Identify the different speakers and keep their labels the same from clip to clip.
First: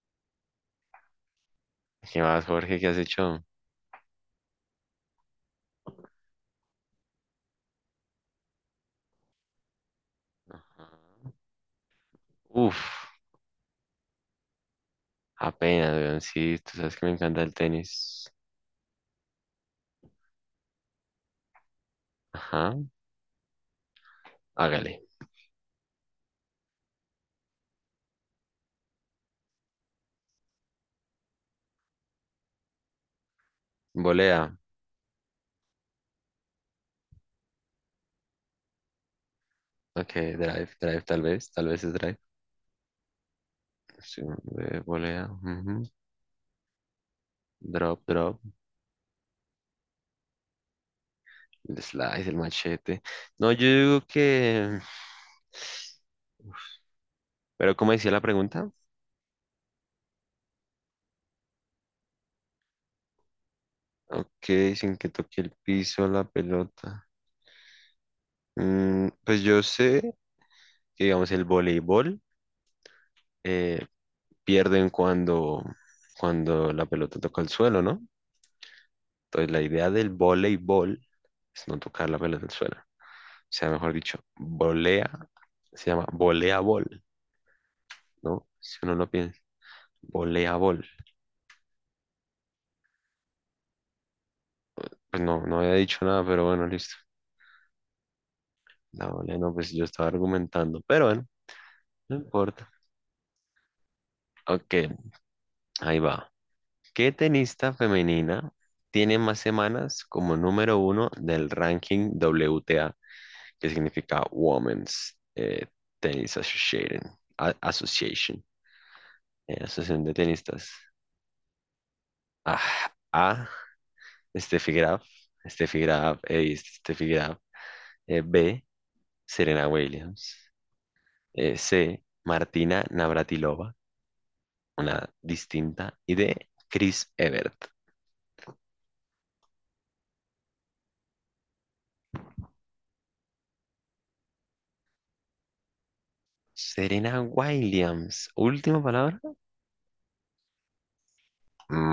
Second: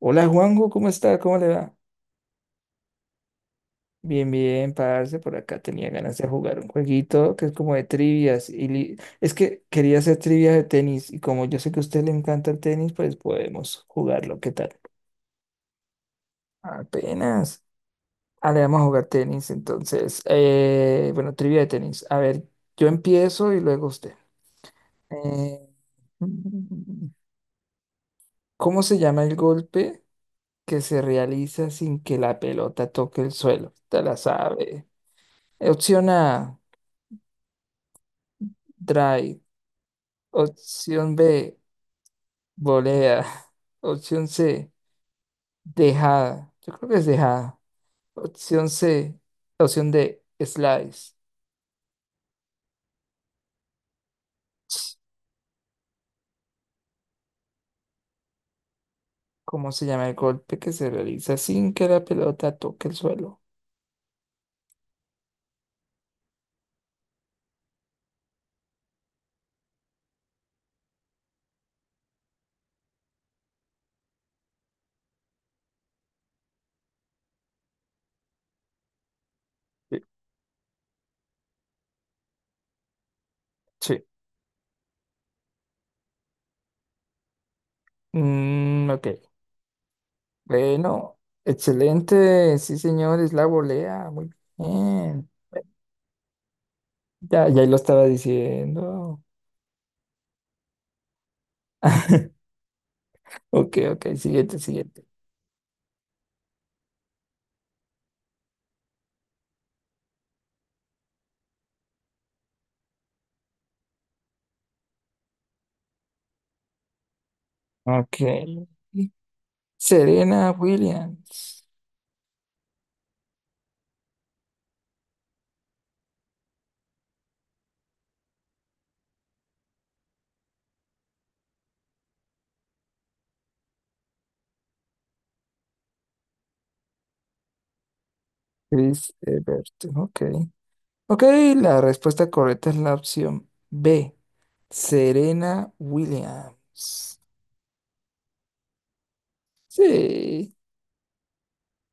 Speaker 1: Hola Juanjo, ¿cómo está? ¿Cómo le va?
Speaker 2: ¿Qué más, Jorge? ¿Qué has hecho?
Speaker 1: Bien, bien, parce, por acá tenía ganas de jugar un jueguito que es como de trivias. Es que quería hacer trivias de
Speaker 2: Ajá.
Speaker 1: tenis y como yo sé que a usted le encanta el
Speaker 2: Uf,
Speaker 1: tenis, pues podemos jugarlo, ¿qué tal?
Speaker 2: apenas, weón. Sí, tú sabes que me encanta el
Speaker 1: Apenas.
Speaker 2: tenis.
Speaker 1: Ah, le vamos a jugar tenis, entonces. Bueno, trivia de tenis. A ver,
Speaker 2: Ajá,
Speaker 1: yo empiezo y luego usted.
Speaker 2: hágale.
Speaker 1: Eh, mm, ¿cómo se llama el golpe que se realiza sin que la pelota toque el suelo? Te la
Speaker 2: Volea.
Speaker 1: sabe. Opción A. Drive.
Speaker 2: Ok, drive, drive,
Speaker 1: Opción
Speaker 2: tal vez.
Speaker 1: B,
Speaker 2: Tal vez es drive.
Speaker 1: volea.
Speaker 2: Sí,
Speaker 1: Opción C,
Speaker 2: volea. Ujú.
Speaker 1: dejada. Yo creo que es dejada.
Speaker 2: Drop, drop.
Speaker 1: Opción C, Opción D, slice.
Speaker 2: El slice, el machete. No, yo digo que. Pero, ¿cómo decía la pregunta?
Speaker 1: ¿Cómo se llama el golpe que se realiza sin que la pelota toque el suelo?
Speaker 2: Ok, sin que toque el piso la pelota. Pues yo sé que, digamos, el voleibol. eh, Pierden cuando la pelota toca el suelo, ¿no? Entonces la idea
Speaker 1: Sí.
Speaker 2: del voleibol es no tocar la pelota al suelo. O sea, mejor
Speaker 1: Sí.
Speaker 2: dicho, volea, se llama voleabol, ¿no? Si
Speaker 1: Mm,
Speaker 2: uno
Speaker 1: ok.
Speaker 2: lo piensa, voleabol.
Speaker 1: Bueno, excelente. Sí, señor, es la volea. Muy
Speaker 2: Pues
Speaker 1: bien.
Speaker 2: no, no había dicho nada, pero bueno, listo.
Speaker 1: Ya lo estaba
Speaker 2: La
Speaker 1: diciendo.
Speaker 2: volea, no, pues yo estaba argumentando, pero bueno, no importa.
Speaker 1: Ok, ok, siguiente,
Speaker 2: Ok,
Speaker 1: siguiente.
Speaker 2: ahí va. ¿Qué tenista femenina tiene más semanas como número uno del ranking WTA? Que significa Women's Tennis Association,
Speaker 1: Ok.
Speaker 2: Association, Asociación de
Speaker 1: Serena
Speaker 2: Tenistas.
Speaker 1: Williams.
Speaker 2: Ah, A, Steffi Graf, Steffi Graf, Steffi Graf. B, Serena Williams. C, Martina Navratilova, una distinta. Y D, Chris Evert.
Speaker 1: Chris Evert. Ok. Ok, la respuesta correcta es la opción B. Serena Williams.
Speaker 2: Serena Williams, última palabra.
Speaker 1: Sí.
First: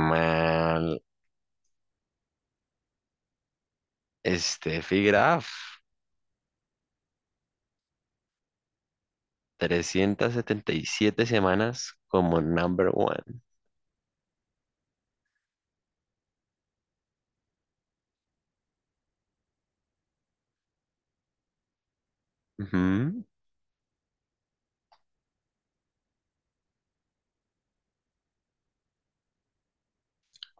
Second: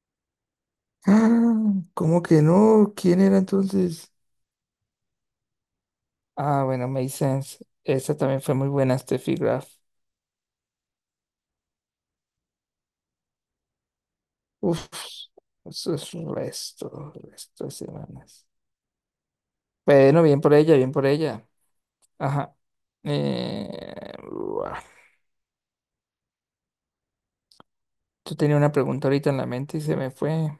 Speaker 2: Mal.
Speaker 1: Ah, ¿cómo que no? ¿Quién era entonces?
Speaker 2: Steffi Graf,
Speaker 1: Ah, bueno, makes sense. Esa también fue muy buena, Steffi Graf.
Speaker 2: 377 semanas como number one.
Speaker 1: Uf, eso es resto, resto de semanas. Bueno, bien por ella, bien por ella. Ajá.
Speaker 2: Ujú.
Speaker 1: Buah. Yo tenía una pregunta ahorita en la mente y se me fue.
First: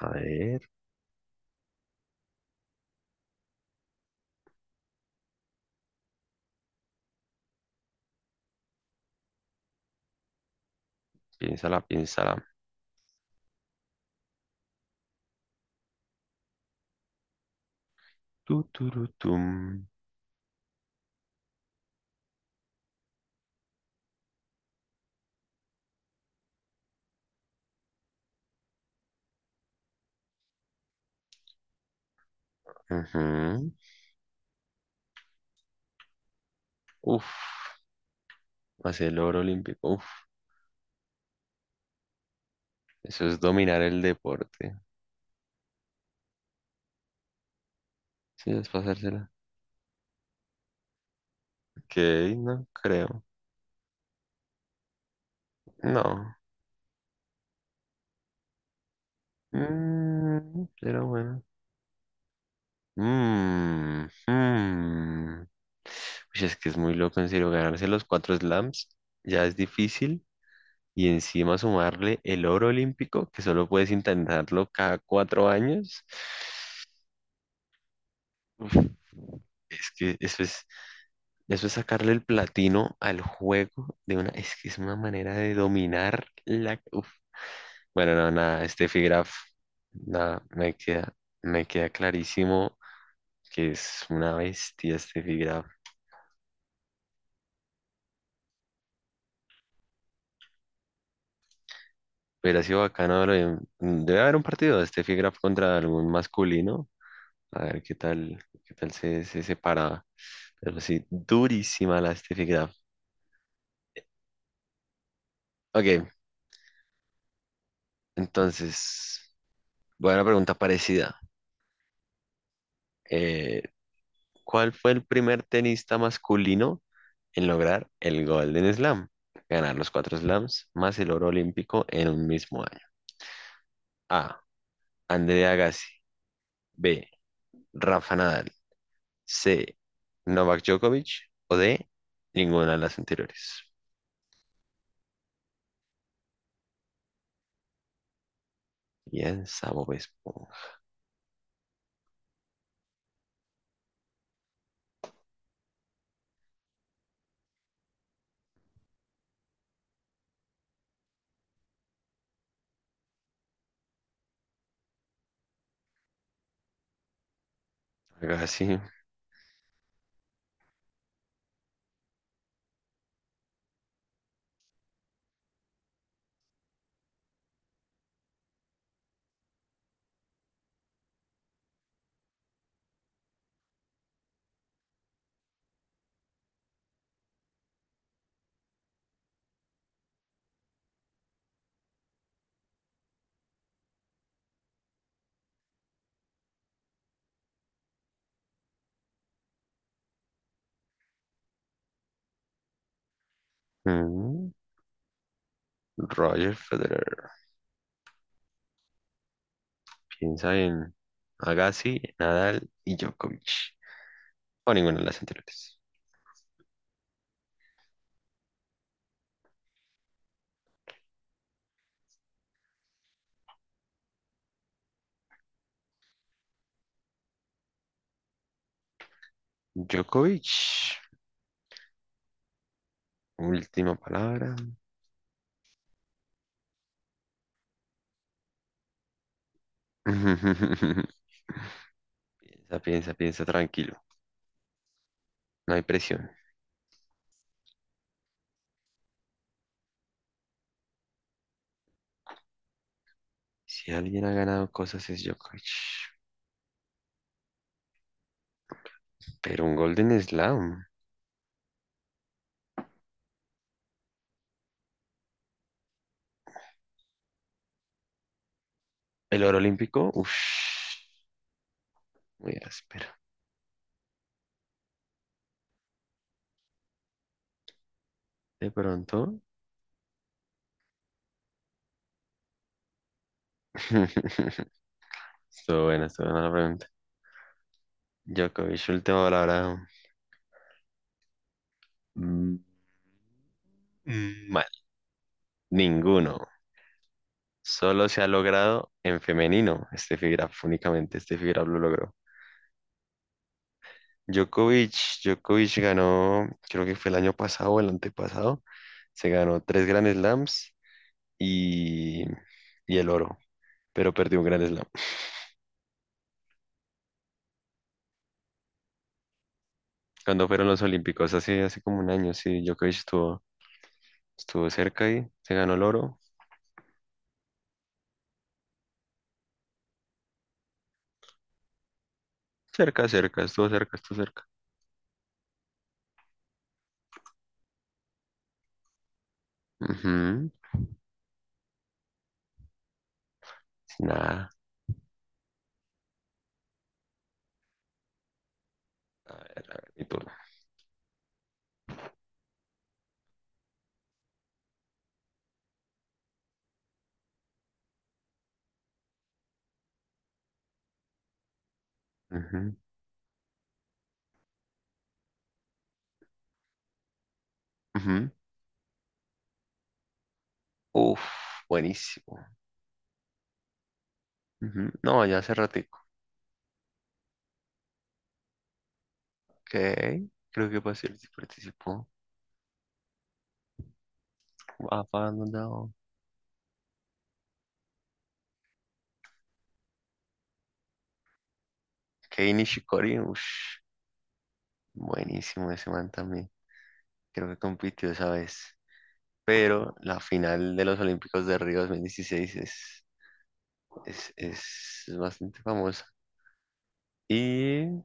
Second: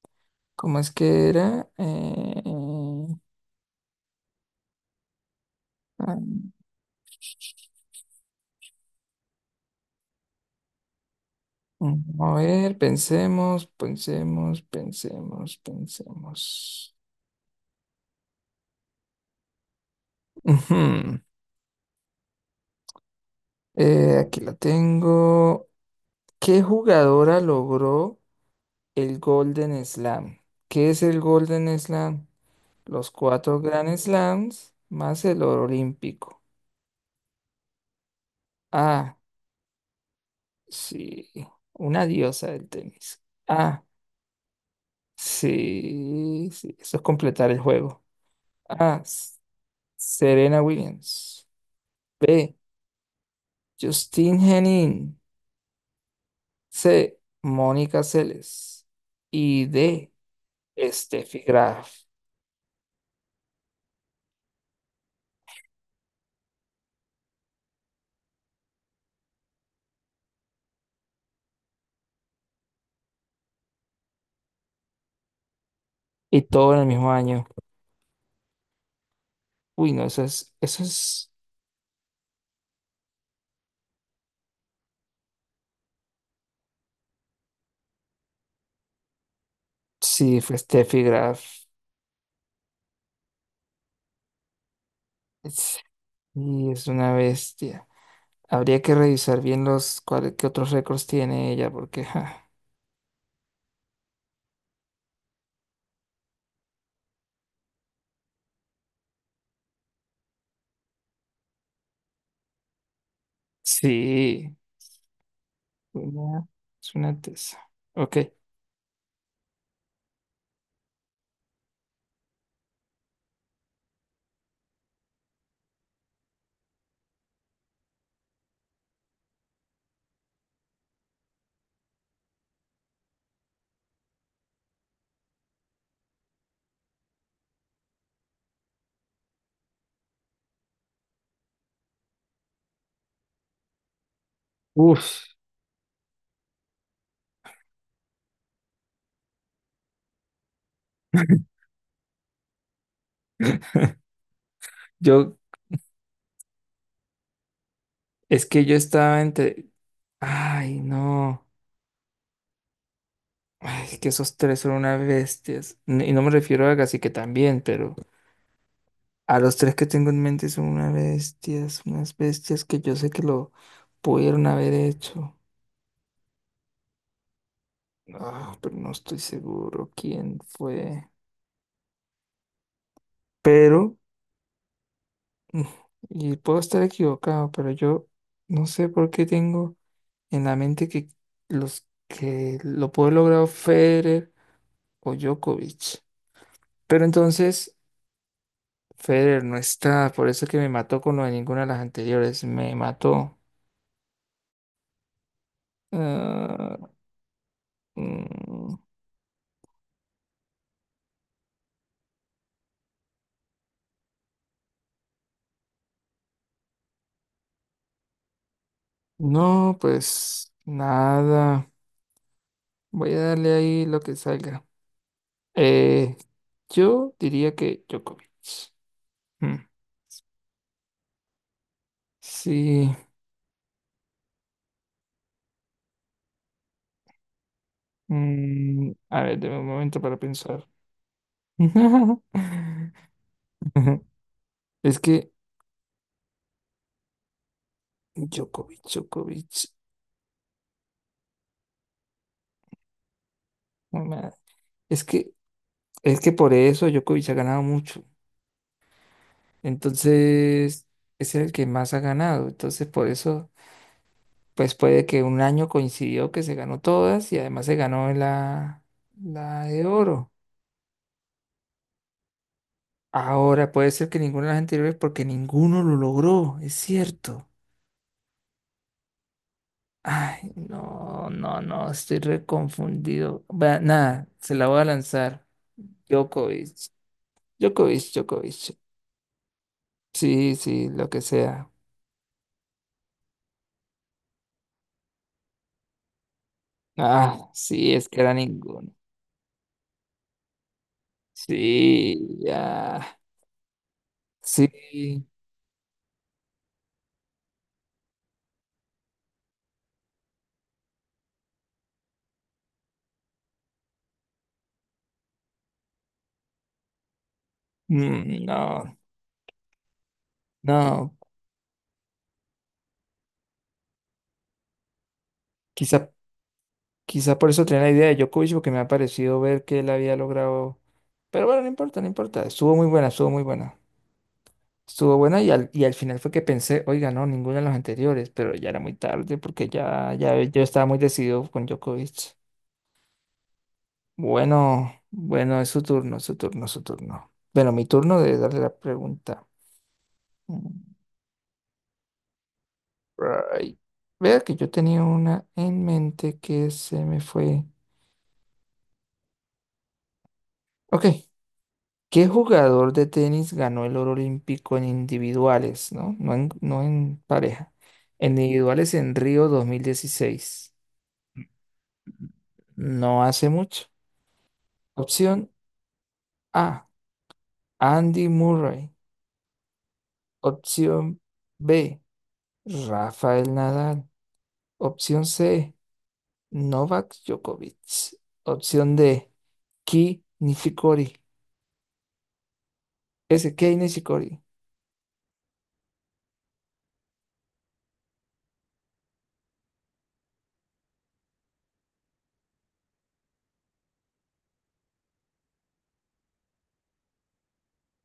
Speaker 2: A ver,
Speaker 1: ¿Cómo es que era? Ah,
Speaker 2: piénsala,
Speaker 1: a
Speaker 2: piénsala.
Speaker 1: ver, pensemos, pensemos, pensemos, pensemos.
Speaker 2: Tu, turutum.
Speaker 1: Ujú. Aquí la tengo. ¿Qué jugadora logró el Golden Slam? ¿Qué es el Golden Slam? Los cuatro
Speaker 2: Ujú.
Speaker 1: Grand Slams más el oro olímpico.
Speaker 2: Uf, hacer
Speaker 1: A.
Speaker 2: el oro olímpico. Uf,
Speaker 1: Sí, una diosa del tenis.
Speaker 2: eso es dominar
Speaker 1: Ah,
Speaker 2: el deporte.
Speaker 1: sí, sí, eso es completar el juego.
Speaker 2: Sí, es
Speaker 1: A,
Speaker 2: pasársela.
Speaker 1: S- Serena Williams.
Speaker 2: Ok,
Speaker 1: B,
Speaker 2: no creo.
Speaker 1: Justine Henin.
Speaker 2: No.
Speaker 1: C, Mónica Seles. Y D,
Speaker 2: Pero
Speaker 1: Steffi
Speaker 2: bueno.
Speaker 1: Graf.
Speaker 2: Mm, mm. Uy, es que es muy loco, en serio, ganarse los cuatro slams ya es difícil. Y encima sumarle el oro olímpico, que solo puedes intentarlo cada cuatro años.
Speaker 1: Y todo en el mismo año.
Speaker 2: Uf, es
Speaker 1: Uy, no,
Speaker 2: que eso es,
Speaker 1: eso es,
Speaker 2: eso es sacarle el platino al juego de una, es que es una manera de dominar la, uf. Bueno, no, nada, Steffi Graf,
Speaker 1: sí,
Speaker 2: nada,
Speaker 1: fue
Speaker 2: me
Speaker 1: Steffi
Speaker 2: queda,
Speaker 1: Graf.
Speaker 2: me queda clarísimo que es una bestia Steffi Graf.
Speaker 1: Es- Y es una bestia. Habría que revisar bien los, cuáles, qué otros récords tiene ella, porque, ja,
Speaker 2: Hubiera sido bacano, debe haber un partido de este Graf contra algún masculino, a ver qué tal se separa. Pero sí, durísima la Steffi Graf.
Speaker 1: sí.
Speaker 2: Ok,
Speaker 1: Una, es una tesa. Ok.
Speaker 2: entonces, voy a una pregunta parecida. eh, ¿Cuál fue el primer tenista masculino en lograr el Golden Slam? Ganar los cuatro slams más el oro olímpico en un mismo año. A. Andrea Agassi. B. Rafa Nadal. C. Novak Djokovic. O D. Ninguna de las anteriores.
Speaker 1: Uf.
Speaker 2: Piensa Bob Esponja.
Speaker 1: Yo, es que yo estaba entre. Ay, no. Ay, es que esos tres son unas bestias. Y no me refiero a Gassi que también, pero
Speaker 2: Agassi.
Speaker 1: a los tres que tengo en mente son unas bestias que yo sé que lo pudieron haber hecho. Ah, pero no estoy seguro quién fue. Pero, mm, y puedo estar equivocado, pero yo no sé por qué tengo. En la mente que los que lo puede lograr Federer o Djokovic. Pero entonces Federer no está, por eso es que me mató con lo de ninguna de las anteriores, me mató.
Speaker 2: mm, Roger
Speaker 1: Ah,
Speaker 2: Federer.
Speaker 1: mm,
Speaker 2: Piensa en Agassi, Nadal y Djokovic. O ninguna de las anteriores.
Speaker 1: no, pues nada, voy a darle ahí lo que salga. Eh, yo diría que Djokovic. Mm,
Speaker 2: Djokovic.
Speaker 1: sí,
Speaker 2: Última palabra.
Speaker 1: a ver, deme un momento para pensar.
Speaker 2: Piensa, piensa, piensa tranquilo.
Speaker 1: Es que
Speaker 2: No hay presión.
Speaker 1: Djokovic, Djokovic.
Speaker 2: Si alguien
Speaker 1: ma-
Speaker 2: ha ganado
Speaker 1: Es
Speaker 2: cosas es
Speaker 1: que,
Speaker 2: Djokovic.
Speaker 1: es que por eso Djokovic ha ganado mucho.
Speaker 2: Pero un Golden Slam.
Speaker 1: Entonces, es el que más ha ganado. Entonces, por eso, pues puede que un año coincidió que se ganó todas y además se ganó la,
Speaker 2: El oro
Speaker 1: la de
Speaker 2: olímpico,
Speaker 1: oro.
Speaker 2: uff, muy áspero.
Speaker 1: Ahora puede ser que ninguna de las anteriores porque ninguno lo logró, es cierto.
Speaker 2: De pronto.
Speaker 1: Ay, no, no, no, estoy reconfundido. Va, nada, se la voy a lanzar.
Speaker 2: Estuvo buena la
Speaker 1: Djokovic,
Speaker 2: pregunta.
Speaker 1: Djokovic, Djokovic.
Speaker 2: Djokovic, última palabra.
Speaker 1: Sí, sí, lo que sea.
Speaker 2: Mm, mm. Mal. Ninguno.
Speaker 1: Ah, sí,
Speaker 2: Solo
Speaker 1: es que
Speaker 2: se ha
Speaker 1: era ninguno.
Speaker 2: logrado en femenino. Este fibra únicamente este fibra lo logró.
Speaker 1: Sí, ya.
Speaker 2: Djokovic,
Speaker 1: Sí.
Speaker 2: Djokovic ganó, creo que fue el año pasado o el antepasado, se ganó tres Grand Slams y, y el oro, pero perdió un Grand Slam.
Speaker 1: Mm, no,
Speaker 2: Cuando fueron los
Speaker 1: no.
Speaker 2: Olímpicos, hace como un año, sí, Djokovic estuvo cerca y se ganó el
Speaker 1: Quizá,
Speaker 2: oro.
Speaker 1: quizá por eso tenía la idea de Djokovic, porque me ha parecido ver que él había logrado. Pero bueno, no importa, no importa. Estuvo muy buena,
Speaker 2: Cerca,
Speaker 1: estuvo
Speaker 2: cerca,
Speaker 1: muy
Speaker 2: estuvo
Speaker 1: buena.
Speaker 2: cerca, estuvo cerca.
Speaker 1: Estuvo buena y y al final fue que pensé, oiga, no, ninguna de las anteriores, pero ya era muy tarde porque ya
Speaker 2: Ujú.
Speaker 1: yo estaba muy decidido con Djokovic.
Speaker 2: Nada.
Speaker 1: Bueno, bueno, es su turno, su turno, su turno. Bueno, mi turno de darle la
Speaker 2: A
Speaker 1: pregunta.
Speaker 2: ver, mi turno.
Speaker 1: Mm, right. Vea que yo tenía una en mente que se me fue. Ok, ¿qué
Speaker 2: Ujú,
Speaker 1: jugador de tenis ganó el oro olímpico en individuales, no? No en pareja.
Speaker 2: ujú.
Speaker 1: En individuales en Río 2016.
Speaker 2: Uf, buenísimo.
Speaker 1: No hace mucho.
Speaker 2: Ujú. No, ya
Speaker 1: Opción
Speaker 2: hace ratico.
Speaker 1: A, Andy Murray.
Speaker 2: Ok, creo que
Speaker 1: Opción
Speaker 2: participó,
Speaker 1: B,
Speaker 2: participó.
Speaker 1: Rafael Nadal.
Speaker 2: Ah,
Speaker 1: Opción C. Novak Djokovic. Opción D, Ki Nishikori.
Speaker 2: Kei Nishikori,
Speaker 1: S. K.
Speaker 2: ush,
Speaker 1: Nishikori.
Speaker 2: buenísimo ese man también. Creo que compitió esa vez. Pero la final de los Olímpicos de Río 2016 es bastante famosa. Y,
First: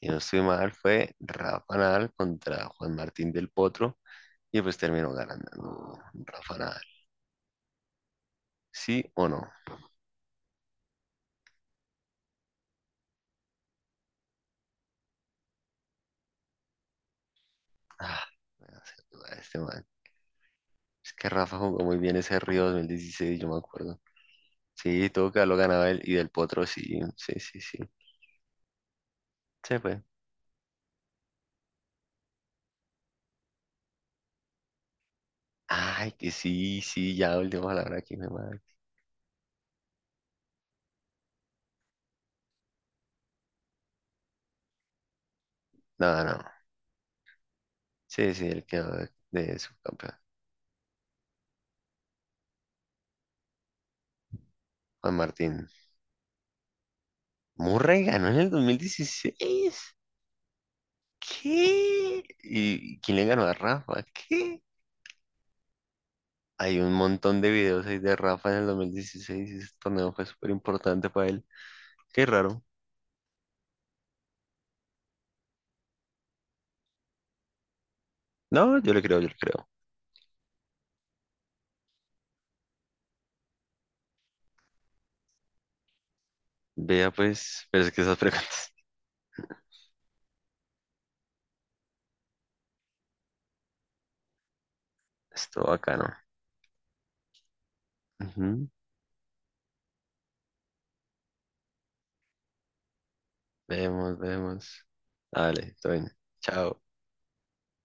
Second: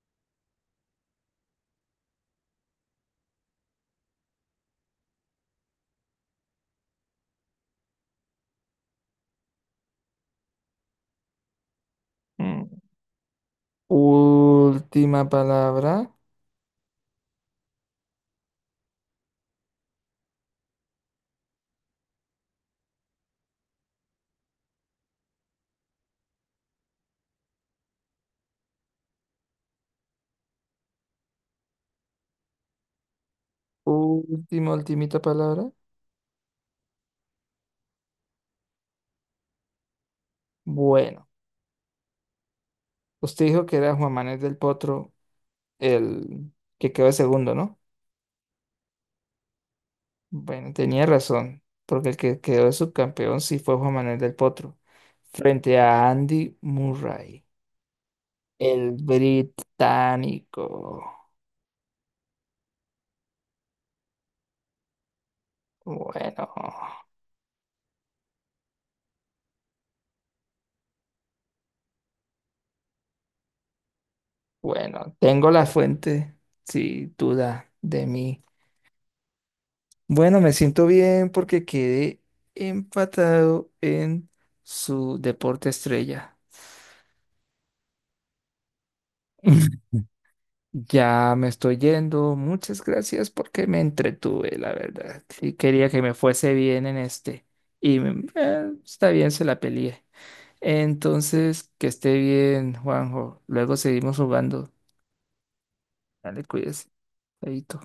Speaker 2: si no estoy mal, fue Rafa Nadal contra Juan Martín del Potro. Y pues terminó ganando, ¿no? Rafa Nadal. ¿Sí o no?
Speaker 1: Mm. Última palabra.
Speaker 2: Ah, me hace dudar este man. Es que Rafa jugó muy bien ese Río 2016, yo me acuerdo. Sí, todo que lo ganaba él y del Potro, sí, sí, sí, sí. Se fue.
Speaker 1: Última, ultimita palabra.
Speaker 2: Ay, que sí, sí, ya última palabra aquí, mi madre.
Speaker 1: Bueno, usted dijo que era Juan Manuel del Potro
Speaker 2: No, no.
Speaker 1: el que quedó de segundo, ¿no?
Speaker 2: Sí, sí, el que de subcampeón.
Speaker 1: Bueno, tenía razón, porque el que quedó de subcampeón sí fue Juan Manuel del Potro,
Speaker 2: Juan Martín.
Speaker 1: frente a Andy Murray,
Speaker 2: Murray ganó en el dos mil
Speaker 1: el
Speaker 2: dieciséis,
Speaker 1: británico.
Speaker 2: ¿Qué? ¿Y quién le ganó a Rafa? ¿Qué?
Speaker 1: Bueno.
Speaker 2: Hay un montón de videos ahí de Rafa en el 2016 y ese torneo fue súper importante para él. Qué raro.
Speaker 1: Bueno, tengo la fuente, sin duda, de mí.
Speaker 2: No, yo le creo, yo le creo.
Speaker 1: Bueno, me siento bien porque quedé empatado en su deporte estrella.
Speaker 2: Vea pues, pero es que esas preguntas.
Speaker 1: Ya me estoy yendo. Muchas gracias porque me entretuve, la verdad. Y
Speaker 2: Estuvo
Speaker 1: quería que
Speaker 2: bacano.
Speaker 1: me fuese bien en este.
Speaker 2: Ujú.
Speaker 1: Está bien, se la peleé. Entonces, que esté bien, Juanjo. Luego seguimos
Speaker 2: Vemos,
Speaker 1: jugando.
Speaker 2: vemos. Dale, todo bien.
Speaker 1: Dale,
Speaker 2: Chao.
Speaker 1: cuídese. Chaito.